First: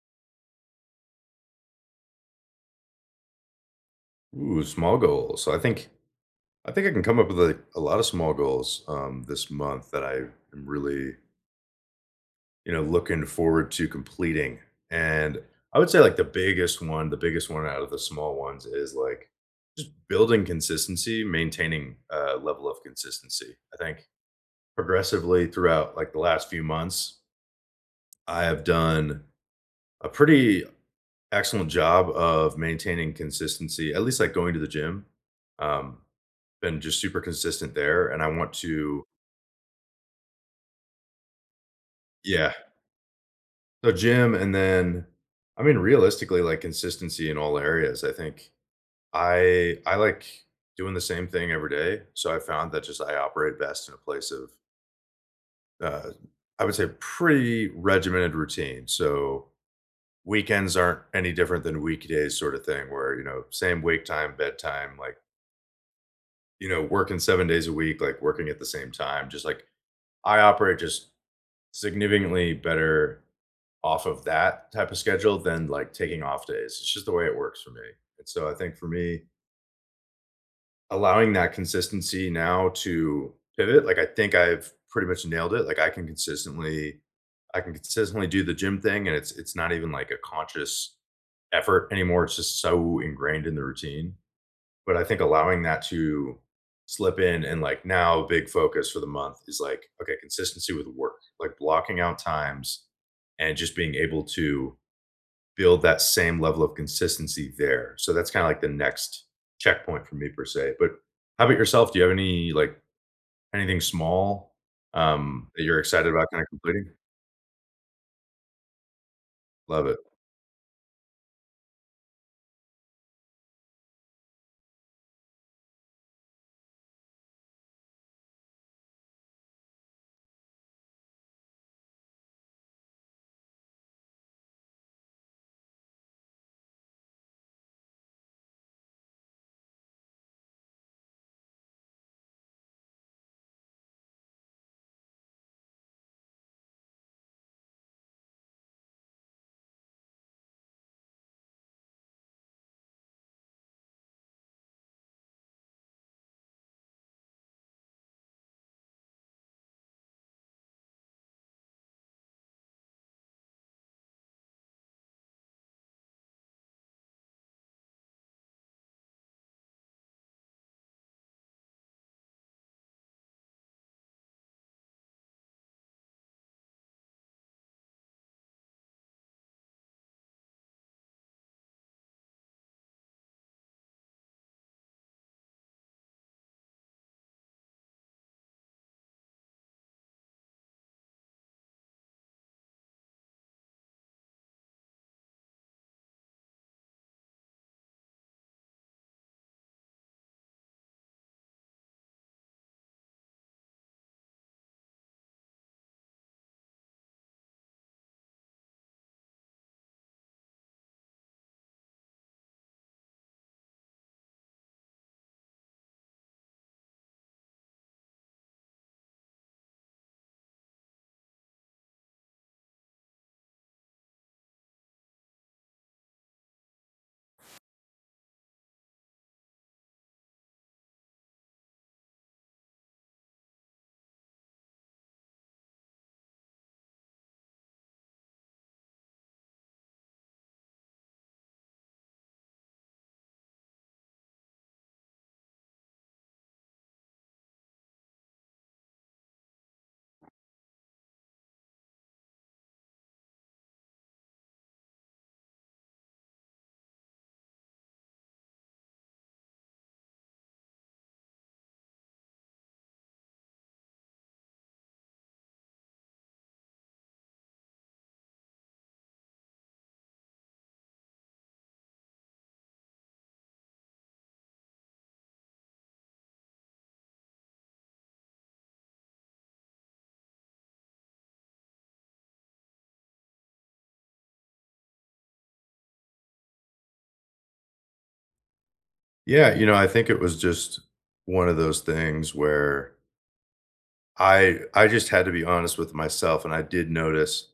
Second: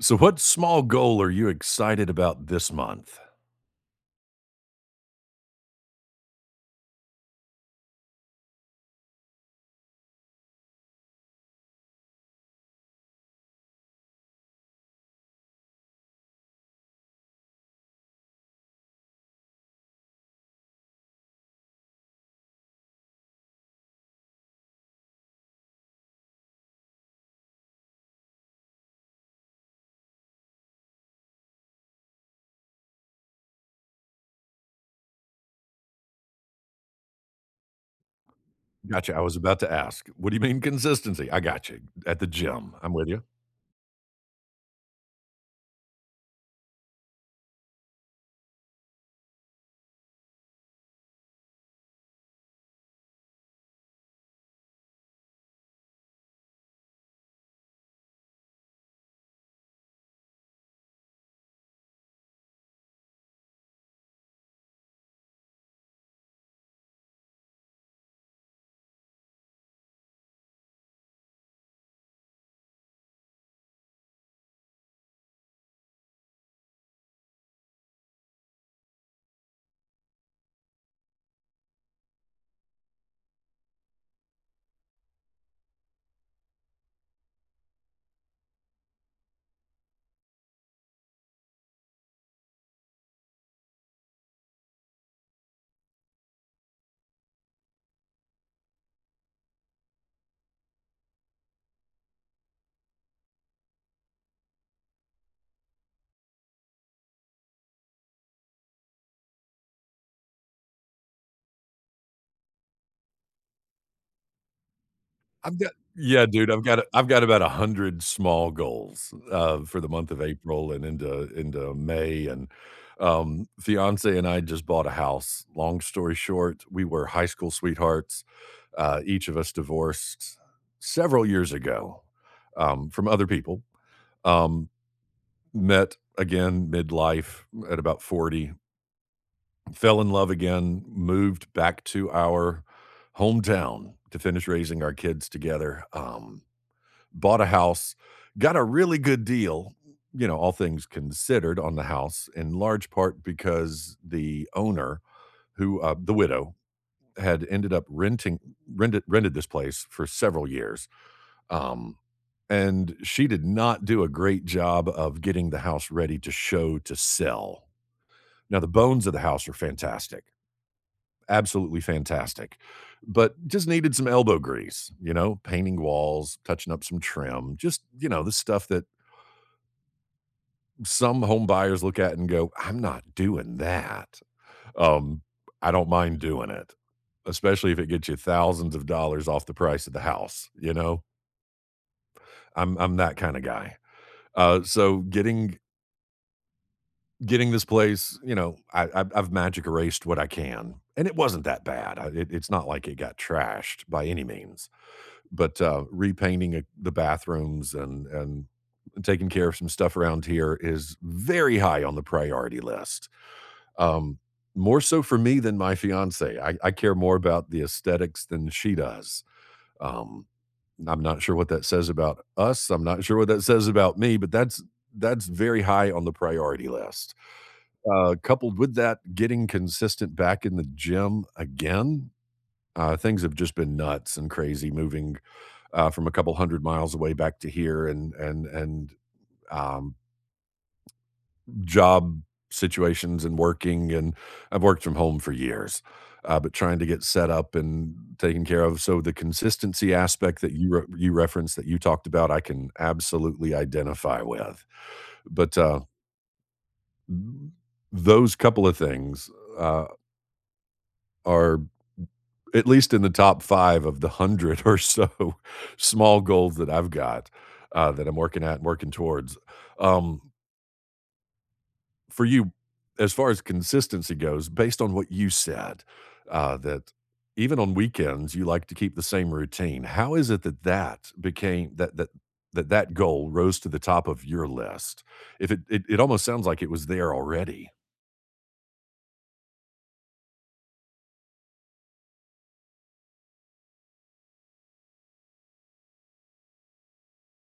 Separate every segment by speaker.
Speaker 1: So, what small goal are you excited about this month?
Speaker 2: Ooh, small goals. So I think I can come up with a lot of small goals this month that I am really looking forward to completing. And I would say like the biggest one out of the small ones is like just building consistency, maintaining a level of consistency. I think progressively throughout like the last few months, I have done a pretty excellent job of maintaining consistency, at least like going to the gym. Um, been just super consistent there, and I want to,
Speaker 1: Gotcha. I was about to ask, what do you mean consistency? I got you at the
Speaker 2: yeah.
Speaker 1: gym. I'm with you.
Speaker 2: So gym and then I mean, realistically, like, consistency in all areas. I think I like doing the same thing every day, so I found that just I operate best in a place of, uh, I would say pretty regimented routine. So, weekends aren't any different than weekdays sort of thing where, you know, same wake time, bedtime, like, you know, working 7 days a week, like, working at the same time, just, like I operate just significantly better off of that type of schedule than like taking off days. It's just the way it works for me. And so I think for me, allowing that consistency now to pivot, like I think I've pretty much nailed it. Like I can consistently do the gym thing and it's not even like a conscious effort anymore. It's just so ingrained in the routine. But I think allowing that to slip in and like now a big focus for the month is like, okay, consistency with work, like blocking out times and just being able to build that same level of consistency there. So that's kind of like the next checkpoint for me per se. But how about yourself? Do you have any like anything small
Speaker 1: I've
Speaker 2: that
Speaker 1: got
Speaker 2: you're excited
Speaker 1: yeah,
Speaker 2: about kind of
Speaker 1: dude. I've got
Speaker 2: completing?
Speaker 1: I've got about 100 small goals for
Speaker 2: Love
Speaker 1: the
Speaker 2: it.
Speaker 1: month of April and into May. And fiance and I just bought a house. Long story short, we were high school sweethearts. Each of us divorced several years ago from other people. Um, Met again midlife at about 40, fell in love again, moved back to our hometown to finish raising our kids together, bought a house, got a really good deal, you know, all things considered on the house, in large part because the owner who, the widow, had ended up renting rented rented this place for several years. Um, and she did not do a great job of getting the house ready to show to sell. Now, the bones of the house are fantastic, absolutely fantastic, but just needed some elbow grease, you know, painting walls, touching up some trim, just, you know, the stuff that some home buyers look at and go, I'm not doing that. Um, I don't mind doing it, especially if it gets you thousands of dollars off the price of the house, you know? I'm that kind of guy. So getting this place, you know, I've magic erased what I can, and it wasn't that bad. It's not like it got trashed by any means, but repainting the bathrooms and taking care of some stuff around here is very high on the priority list. Um, More so for me than my fiance. I care more about the aesthetics than she does. Um, I'm not sure what that says about us. I'm not sure what that says about me, but that's very high on the priority list. Coupled with that, getting consistent back in the gym again. Things have just been nuts and crazy moving from a couple hundred miles away back to here and and um, job situations and working and I've worked from home for years, but trying to get set up and taken care of. So the consistency aspect that you referenced that you talked about, I can absolutely identify with. But those couple of things uh, are at least in the top five of the hundred or so small goals that I've got that I'm working at and working towards. Um, for you, as far as consistency goes, based on what you said, that even on weekends you like to keep the same routine. How is it that that became that that that that goal rose to the top of your list? If it almost sounds like it was there already.
Speaker 2: Yeah, you know, I think it was just one of those things where I just had to be honest with myself, and I did notice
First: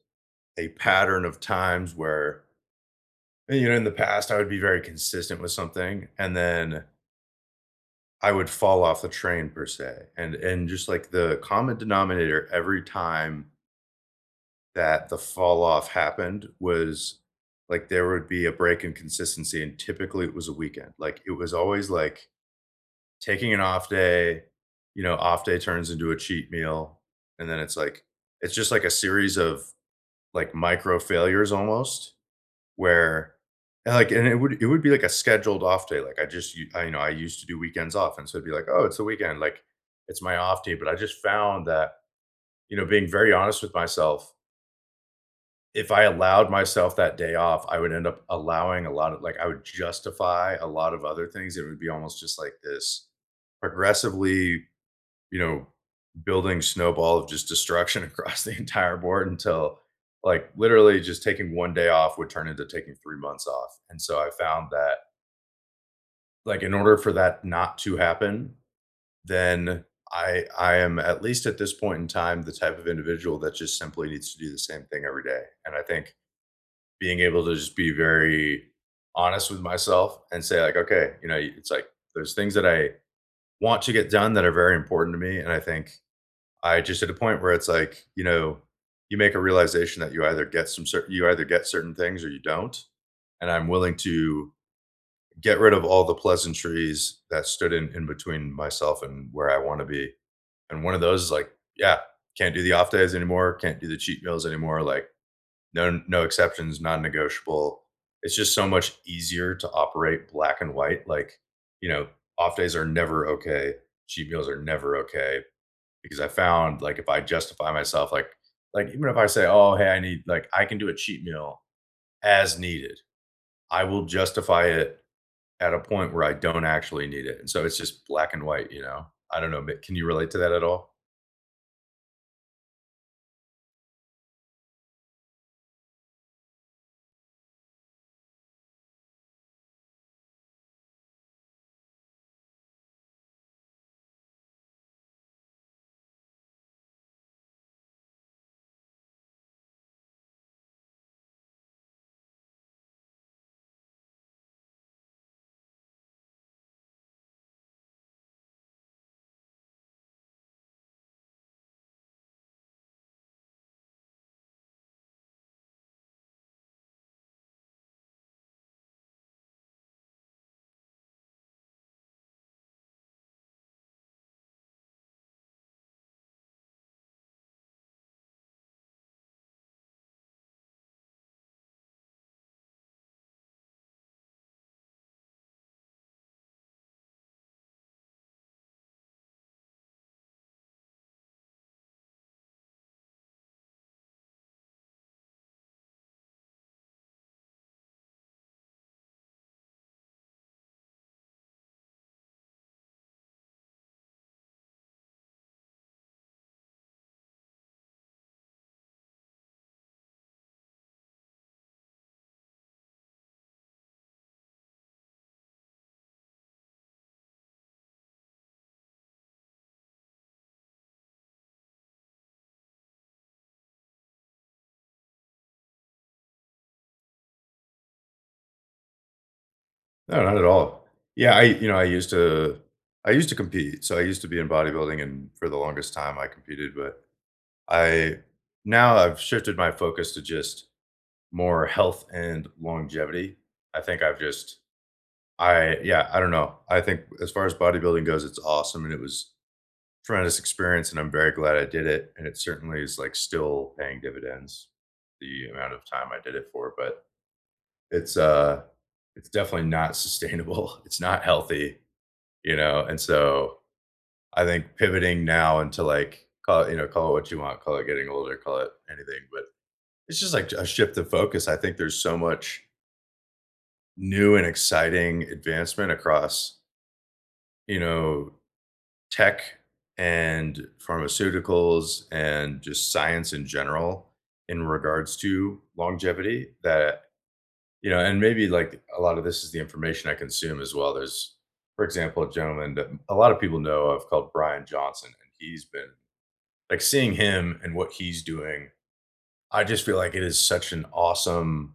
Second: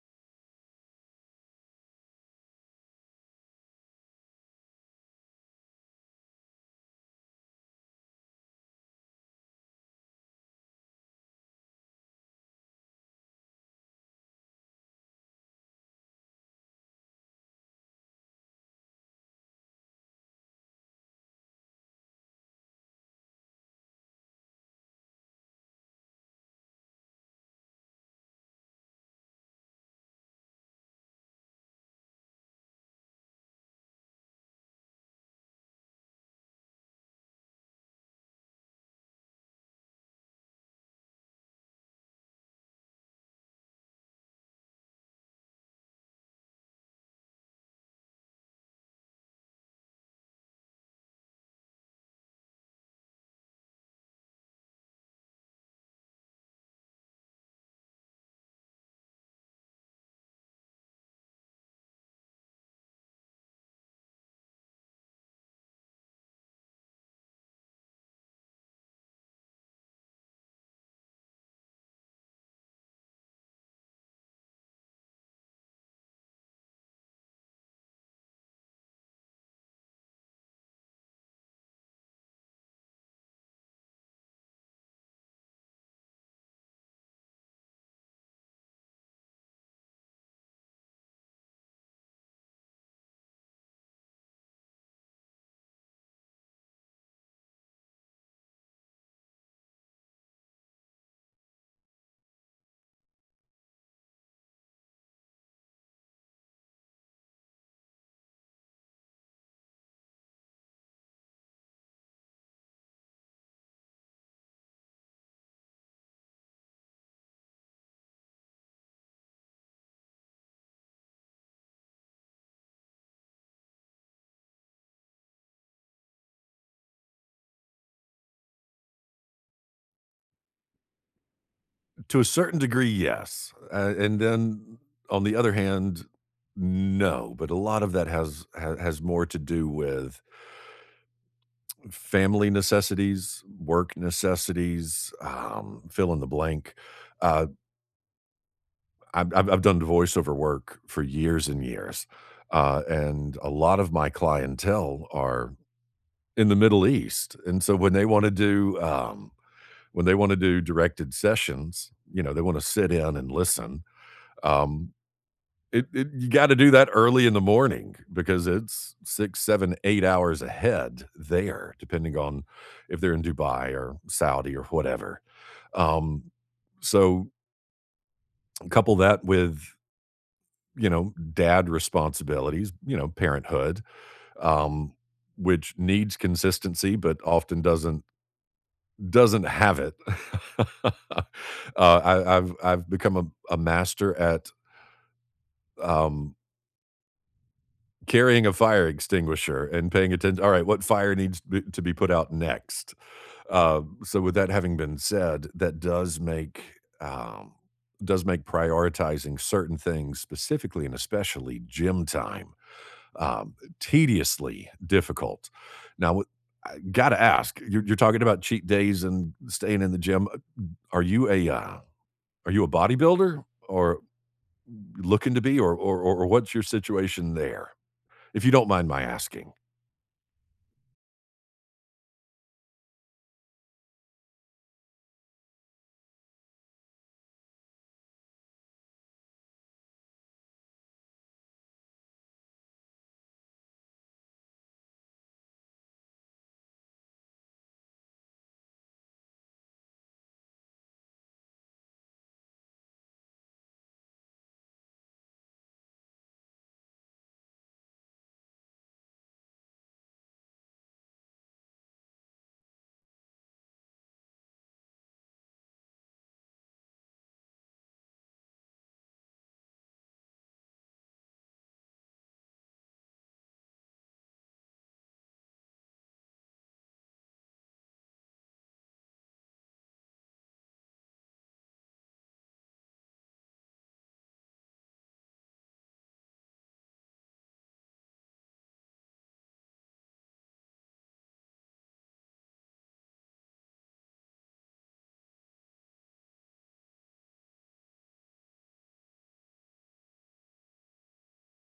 Speaker 2: a pattern of times where, you know, in the past, I would be very consistent with something and then I would fall off the train per se. And just like the common denominator every time that the fall off happened was like there would be a break in consistency and typically it was a weekend. Like it was always like taking an off day, you know, off day turns into a cheat meal and then it's like it's just like a series of like micro failures almost. Where and, like and it would be like a scheduled off day, like, I just u I you know, I used to do weekends off, and so it'd be like, "Oh, it's the weekend, like, it's my off day," but I just found that, you know, being very honest with myself, if I allowed myself that day off, I would end up allowing a lot of, like, I would justify a lot of other things. It would be almost just like this progressively, you know, building snowball of just destruction across the entire board until, like, literally just taking 1 day off would turn into taking 3 months off, and so I found that, like, in order for that not to happen, then I am, at least at this point in time, the type of individual that just simply needs to do the same thing every day, and I think being able to just be very honest with myself and say, like, "Okay," you know, it's like, there's things that I want to get done that are very important to me, and I think I just hit a point where it's like, you know, you make a realization that you either you either get certain things or you don't. And I'm willing to get rid of all the pleasantries that stood in between myself and where I want to be. And one of those is like, yeah, can't do the off days anymore, can't do the cheat meals anymore, like, no no exceptions, non-negotiable. It's just so much easier to operate black and white, like, you know, off days are never okay, cheat meals are never okay, because I found, like, if I justify myself, like, even if I say, "Oh, hey, I need," like, I can do a cheat meal as needed. I will justify it at a point where I don't actually need it, and so it's just black and white, you know? I don't know, but can you relate to that at all?
Speaker 1: To a certain degree, yes. And then on the other hand, no, but a lot of that has more to do with family necessities, work necessities, fill in the blank. Uh, I've done voiceover work for years and years, and a lot of my clientele are in the Middle East, and so when they wanna do, when they wanna do directed sessions, you know, they wanna sit in and listen, um It, it you got to do that early in the morning because it's six, seven, 8 hours ahead there, depending on if they're in Dubai or Saudi or whatever. Um, so couple that with you know dad responsibilities, you know parenthood, um, which needs consistency but often doesn't have it. uh, I've become a master at um, carrying a fire extinguisher and paying attention all right what fire needs to be put out next. So with that having been said, that um, does make prioritizing certain things specifically and especially gym time um, tediously difficult now. I gotta ask, you're talking about cheat days and staying in the gym. Are you a are you a bodybuilder or looking to be, or, or what's your situation there, if you don't mind my asking?
Speaker 2: No, not at all. Yeah, I you know, I used to compete, so I used to be in bodybuilding, and for the longest time, I competed, but I now I've shifted my focus to just more health and longevity. I think I've just I, yeah, I don't know. I think as far as bodybuilding goes, it's awesome, and it was tremendous experience, and I'm very glad I did it, and it certainly is, like, still paying dividends, the amount of time I did it for, but it's, uh it's definitely not sustainable, it's not healthy, you know, and so I think pivoting now into, like, call it you know, call it what you want, call it getting older, call it anything, but it's just, like, a shift of focus. I think there's so much new and exciting advancement across, you know, tech and pharmaceuticals and just science in general in regards to longevity that, you know, and maybe like a lot of this is the information I consume as well. There's, for example, a gentleman that a lot of people know of called Brian Johnson, and he's been like seeing him and what he's doing, I just feel like it is such an awesome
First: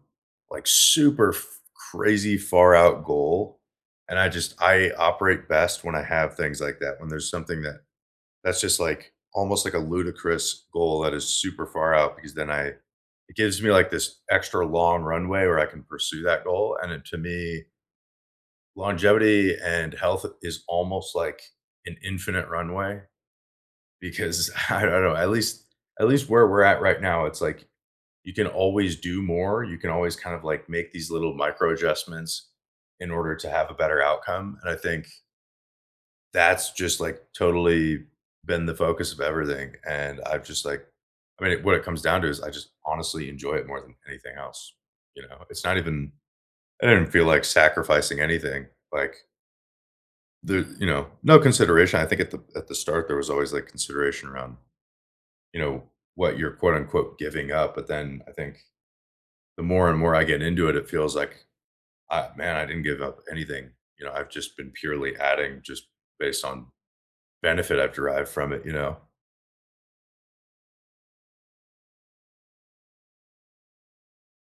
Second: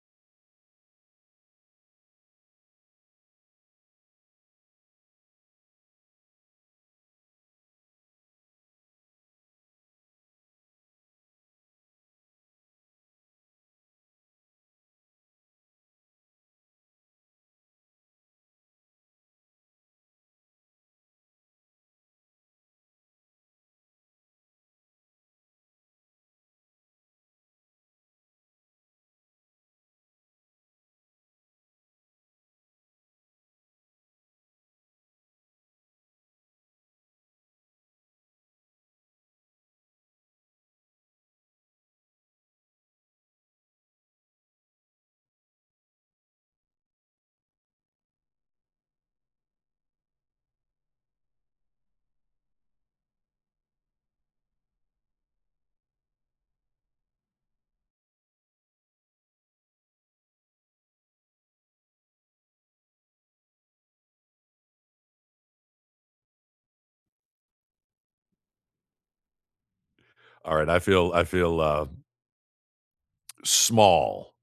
Speaker 2: like super f- crazy far out goal, and I just I operate best when I have things like that, when there's something that that's just, like, almost like a ludicrous goal that is super far out, because then I it gives me, like, this extra long runway where I can pursue that goal, and then to me, longevity and health is almost like an infinite runway because I don't know, at least where we're at right now, it's like you can always do more, you can always kind of, like, make these little micro adjustments in order to have a better outcome, and I think that's just, like, totally been the focus of everything, and I've just, like I mean, what it comes down to is I just honestly enjoy it more than anything else, you know? It's not even I didn't feel like sacrificing anything, like, the you know, no consideration. I think at the start, there was always, like, consideration around, you know, what you're, quote, unquote, "giving up," but then I think the more and more I get into it, it feels like, I man, I didn't give up anything, you know? I've just been purely adding just based on benefit I've derived from it, you know?
Speaker 1: All right, I feel, small,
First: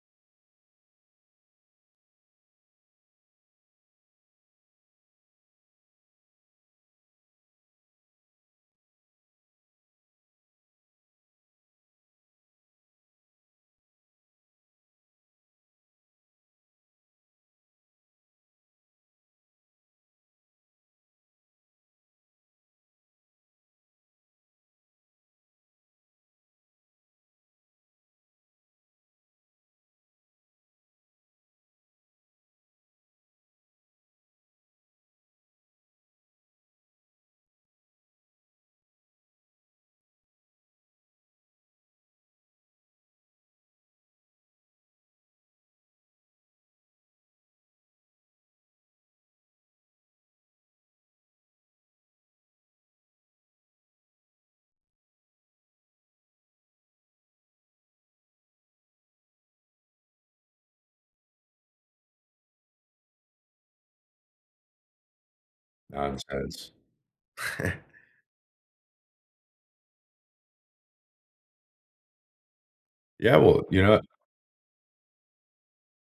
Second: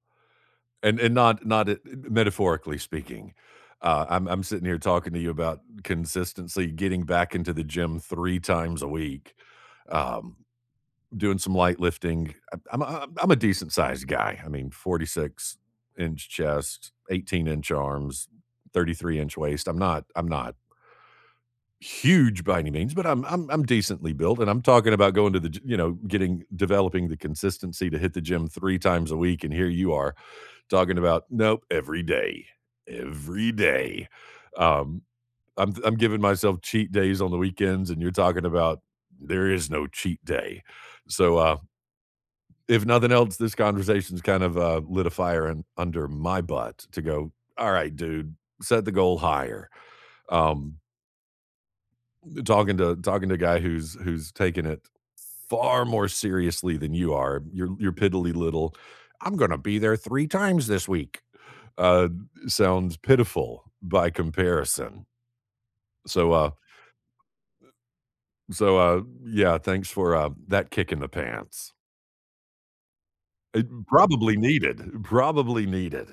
Speaker 1: and not it metaphorically speaking. I'm sitting here talking to you about consistency, getting back into the gym 3 times a week, um, doing some light lifting. I'm a decent-sized guy. I mean, 46-inch chest, 18-inch arms, 33-inch waist. I'm not huge by any means, but I'm decently built, and I'm talking about going to the you know, getting, developing the consistency to hit the gym three times a week, and here you are talking about nope, every day, every day. Um, I'm giving myself cheat days on the weekends, and you're talking about there is no cheat day. So if nothing else, this conversation's kind of lit a fire in, under my butt to go. All right, dude, set the goal higher. Um, Talking to a guy who's taken it far more seriously than you are. Your piddly little, I'm going to be there three times this week. Uh, Sounds pitiful by comparison. So
Speaker 2: Nonsense.
Speaker 1: yeah. Thanks for that kick in the pants.
Speaker 2: Yeah, well, you
Speaker 1: It
Speaker 2: know,
Speaker 1: probably needed. Probably needed.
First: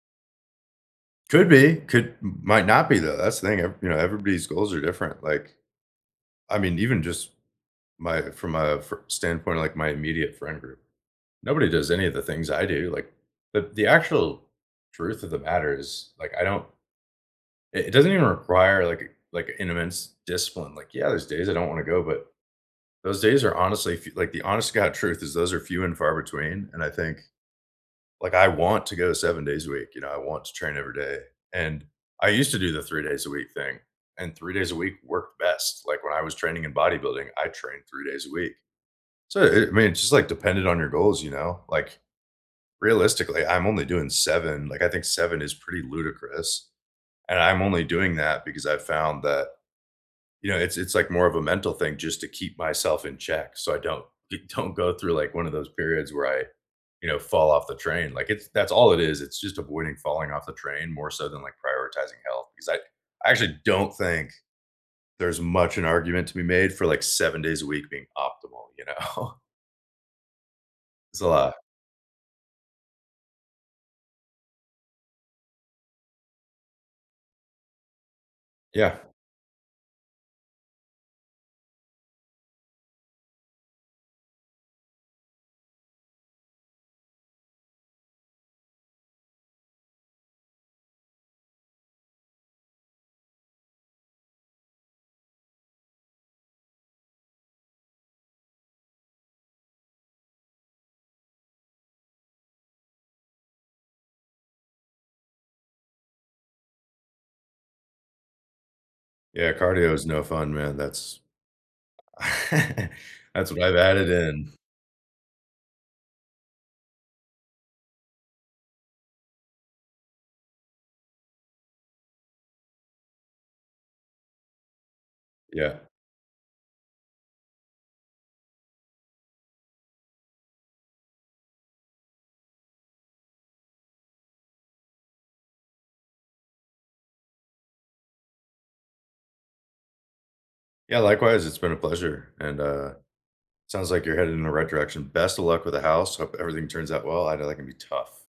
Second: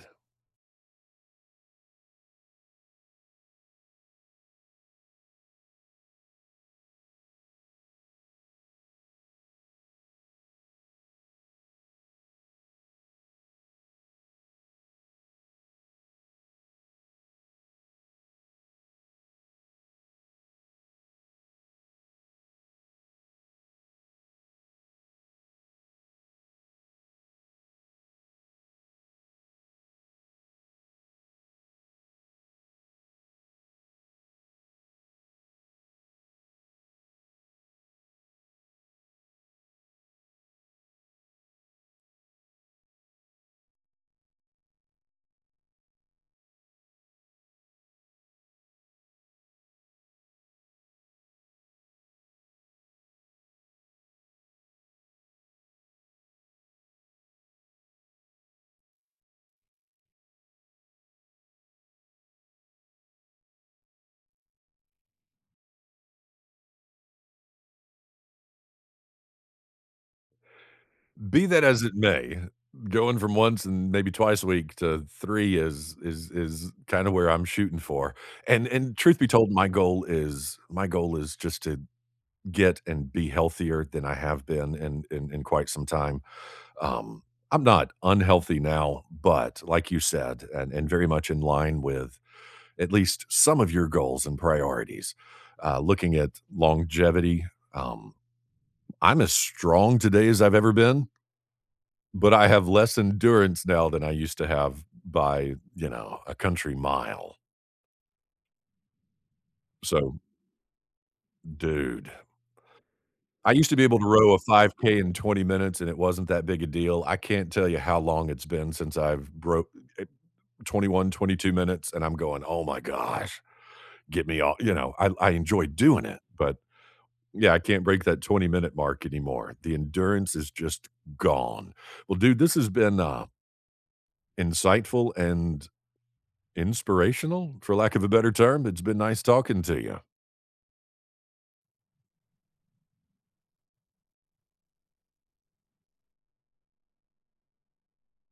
Speaker 2: could be, could might not be though, that's the thing, ev you know, everybody's goals are different, like, I mean, even just my from a fr standpoint, like, my immediate friend group, nobody does any of the things I do, like, the actual truth of the matter is, like, I don't it doesn't even require, like, an immense discipline, like, yeah, there's days I don't wanna go, but those days are honestly fe like, the honest to God truth is those are few and far between, and I think like, I want to go 7 days a week, you know, I want to train every day, and I used to do the 3 days a week thing, and 3 days a week worked best, like, when I was training in bodybuilding, I trained 3 days a week. So, it I mean, it's just, like, dependent on your goals, you know? Like, realistically, I'm only doing 7, like, I think 7 is pretty ludicrous, and I'm only doing that because I found that, you know, it's like more of a mental thing just to keep myself in check so I don't like, don't go through, like, one of those periods where I, you know, fall off the train. Like, it's that's all it is. It's just avoiding falling off the train more so than, like, prioritizing health because I actually don't think there's much an argument to be made for, like, 7 days a week being optimal, you know? It's a
Speaker 1: Be
Speaker 2: lot.
Speaker 1: that as it may, going from once and maybe twice a week to 3 is kinda where I'm shooting for,
Speaker 2: Yeah.
Speaker 1: and truth be told, my goal is just to get and be healthier than I have been in in quite some time. Um, I'm not unhealthy now, but like you said, and very much in line with at least some of your goals and priorities, looking at longevity, um, I'm as strong today as I've ever been, but I have less endurance now than I used to have by, you know, a country mile.
Speaker 2: Yeah, cardio is
Speaker 1: So,
Speaker 2: no fun, man. That's
Speaker 1: dude,
Speaker 2: that's
Speaker 1: I
Speaker 2: what
Speaker 1: used to
Speaker 2: I've
Speaker 1: be able to
Speaker 2: added
Speaker 1: row a
Speaker 2: in.
Speaker 1: 5K in 20 minutes, and it wasn't that big a deal. I can't tell you how long it's been since I've broke eh, 21, 22 minutes, and I'm going, "Oh my gosh, get me off." You know, I enjoy
Speaker 2: Yeah.
Speaker 1: doing it, but yeah, I can't break that 20-minute mark anymore. The endurance is just gone. Well, dude, this has been, insightful and inspirational, for lack of a better term. It's been nice talking to you.
Speaker 2: Yeah, likewise, it's been a pleasure, and, Sounds like you're headed in the right direction. Best of luck with the house. Hope everything turns out well. I know that can be tough.